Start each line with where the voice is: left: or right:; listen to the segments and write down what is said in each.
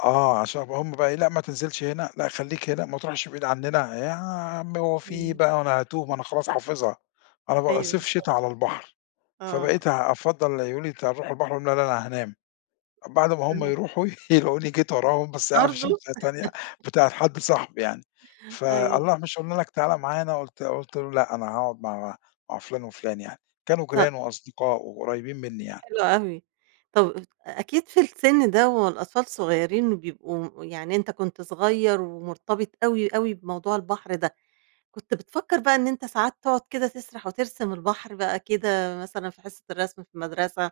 left: آه عشان هُم بقي إيه، لأ ما تنزِلش هنا، لأ خلّيك هنا، ما تروحش بعيد عننا، يا عم هو في إيه
right: إمم.
left: بقى هو أنا هاتوه، ما أنا خلاص حافظها، أنا بابقى
right: أيوه
left: صيف
right: بالضبط
left: شِتا على البحر.
right: آه.
left: فبقيت أفضّل يقولو لي: "أنت هتروح البحر؟" اقول لهم: "لا، لا أنا هانام." بعد ما هُم
right: [unintelligible]
left: يرُوحوا، يلاقوني جيت وراهم، بس قاعد فى
right: برضو؟
left: شمسية تانية، بتاعة حد صاحبي يعني، ف
right: أيوه.
left: الله مش قُلنا لك تعالَ معانا قُلت قُلت له لأ أنا هاقعد مع مع فلان وفلان يعني، كانوا
right: ط
left: جيران وأصدقاء وقريبين مني يعني.
right: حلو أوي. طَب أكيد في السن ده والأطفال صغيرين وبيبقوا يعني أنت كنت صغير ومُرتبط أوي، أوي بموضوع البحر ده، كنت بتفكّر بقى إن أنت ساعات تقعد كده تسرح وترسم البحر بقى كده، مثلًا في حصة الرسم في مدرسة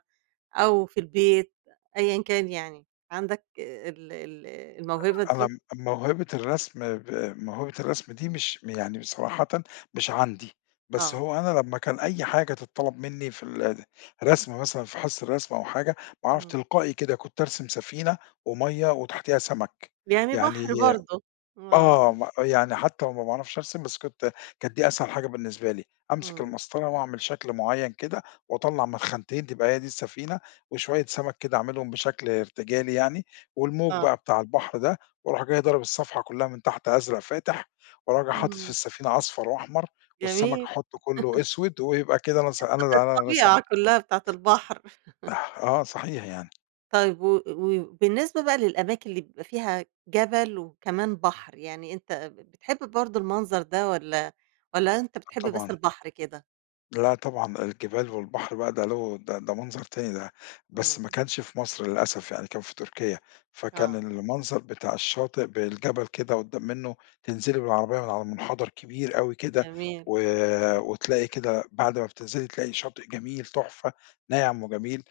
right: أو في البيت، أيًا كان يعني، عندك ال ال الموهبة
left: أ أنا
right: دي؟
left: م موهبة الرسم ب موهبة الرسم دي مش يعني صراحةً، مش عندي، بس
right: آه.
left: هو أنا لمّا كان أي حاجة تتطلب مني في ال الرسم مثلًا، في حصة الرسم أو حاجة، أعرف
right: إمم.
left: تلقائي كده، كنت أرسم سفينة ومَيَّة وتحتيها سمك،
right: يعني
left: يعني
right: بحر برضه آه.
left: آه، م يعني حتى لو ما باعرفش أرسم بس كنت كانت دي أسهل حاجة بالنسبة لي، أمسك
right: إمم.
left: المسطرة وأعمل شكل معيَّن كده واطلّع من خانتين تبقى هي دي السفينة، وشوية سمك كده أعملهم بشكل ارتجالي يعني، والموج
right: آه.
left: بقى بتاع البحر ده، وارُوح جاى ضارب الصفحة كلها من تحت أزرق فاتح، وراجع حاطط في
right: إمم.
left: السفينة أصفر وأحمر والسمك
right: جميل
left: أحُطه كله أسْوِد ويبقى كده أنا سا أنا
right: الط
left: أنا رسمت
right: الطبيعة كلها بتاعة البحر
left: أح، آه صحيح يعني
right: طيب و و بالنسبة بقى للأماكن اللي بيبقى فيها جبل وكمان بحر، يعني أنت ب بتحب برضه المنظر ده والّا والّا أنت بتحب بس
left: طبعًا.
right: البحر كده؟
left: لا طبعًا، الجبال والبحر بقى ده له ده ده منظر تاني ده، بس ما
right: إمم.
left: كانش في مصر للأسف يعني، كان في تركيا، فكان
right: آه.
left: المنظر بتاع الشاطئ بالجبل كده قدّام منه، تنزِلي بالعربية من على منحدر كبير أوي كده،
right: جميل
left: و
right: آه.
left: وتلاقي كده بعد ما بتنزِلي تلاقي شاطئ جميل، تحفة، ناعم وجميل،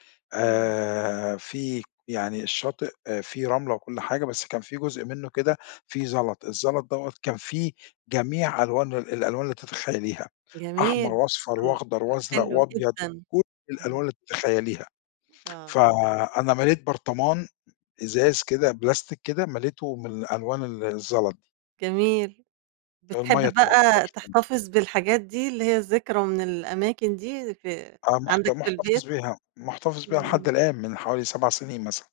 right: إمم.
left: آآ، في يعني الشاطئ فيه رملة وكل حاجة، بس كان في جزء منه كده فيه زلط، الزلط دوّة كان فيه جميع ألوان ال الألوان اللي تتخيليها، أحمر
right: جميل
left: وأصفر
right: إمم.
left: وأخضر
right: لأ
left: وأزرق
right: حلو
left: وأبيض،
right: جدًا.
left: كل الألوان
right: إمم.
left: اللي تتخيليها،
right: آه، آه.
left: فأنا مَليت برطمان، إزاز كده، بلاستيك كده، مَليته من الألوان ال الزلط دي.
right: جميل
left: المَيَّة
right: بتحب
left: طبعًا
right: بقى
left: تحفة.
right: تحتفظ بالحاجات دي، اللي هي الذكرى من الأماكن دي في
left: آه مُحت
right: عندك في
left: مُحتفظ
right: البيت؟
left: بيها، مُحتفظ بيها لحد
right: إمم.
left: الآن، من حوالي 7 سنين مثلًا.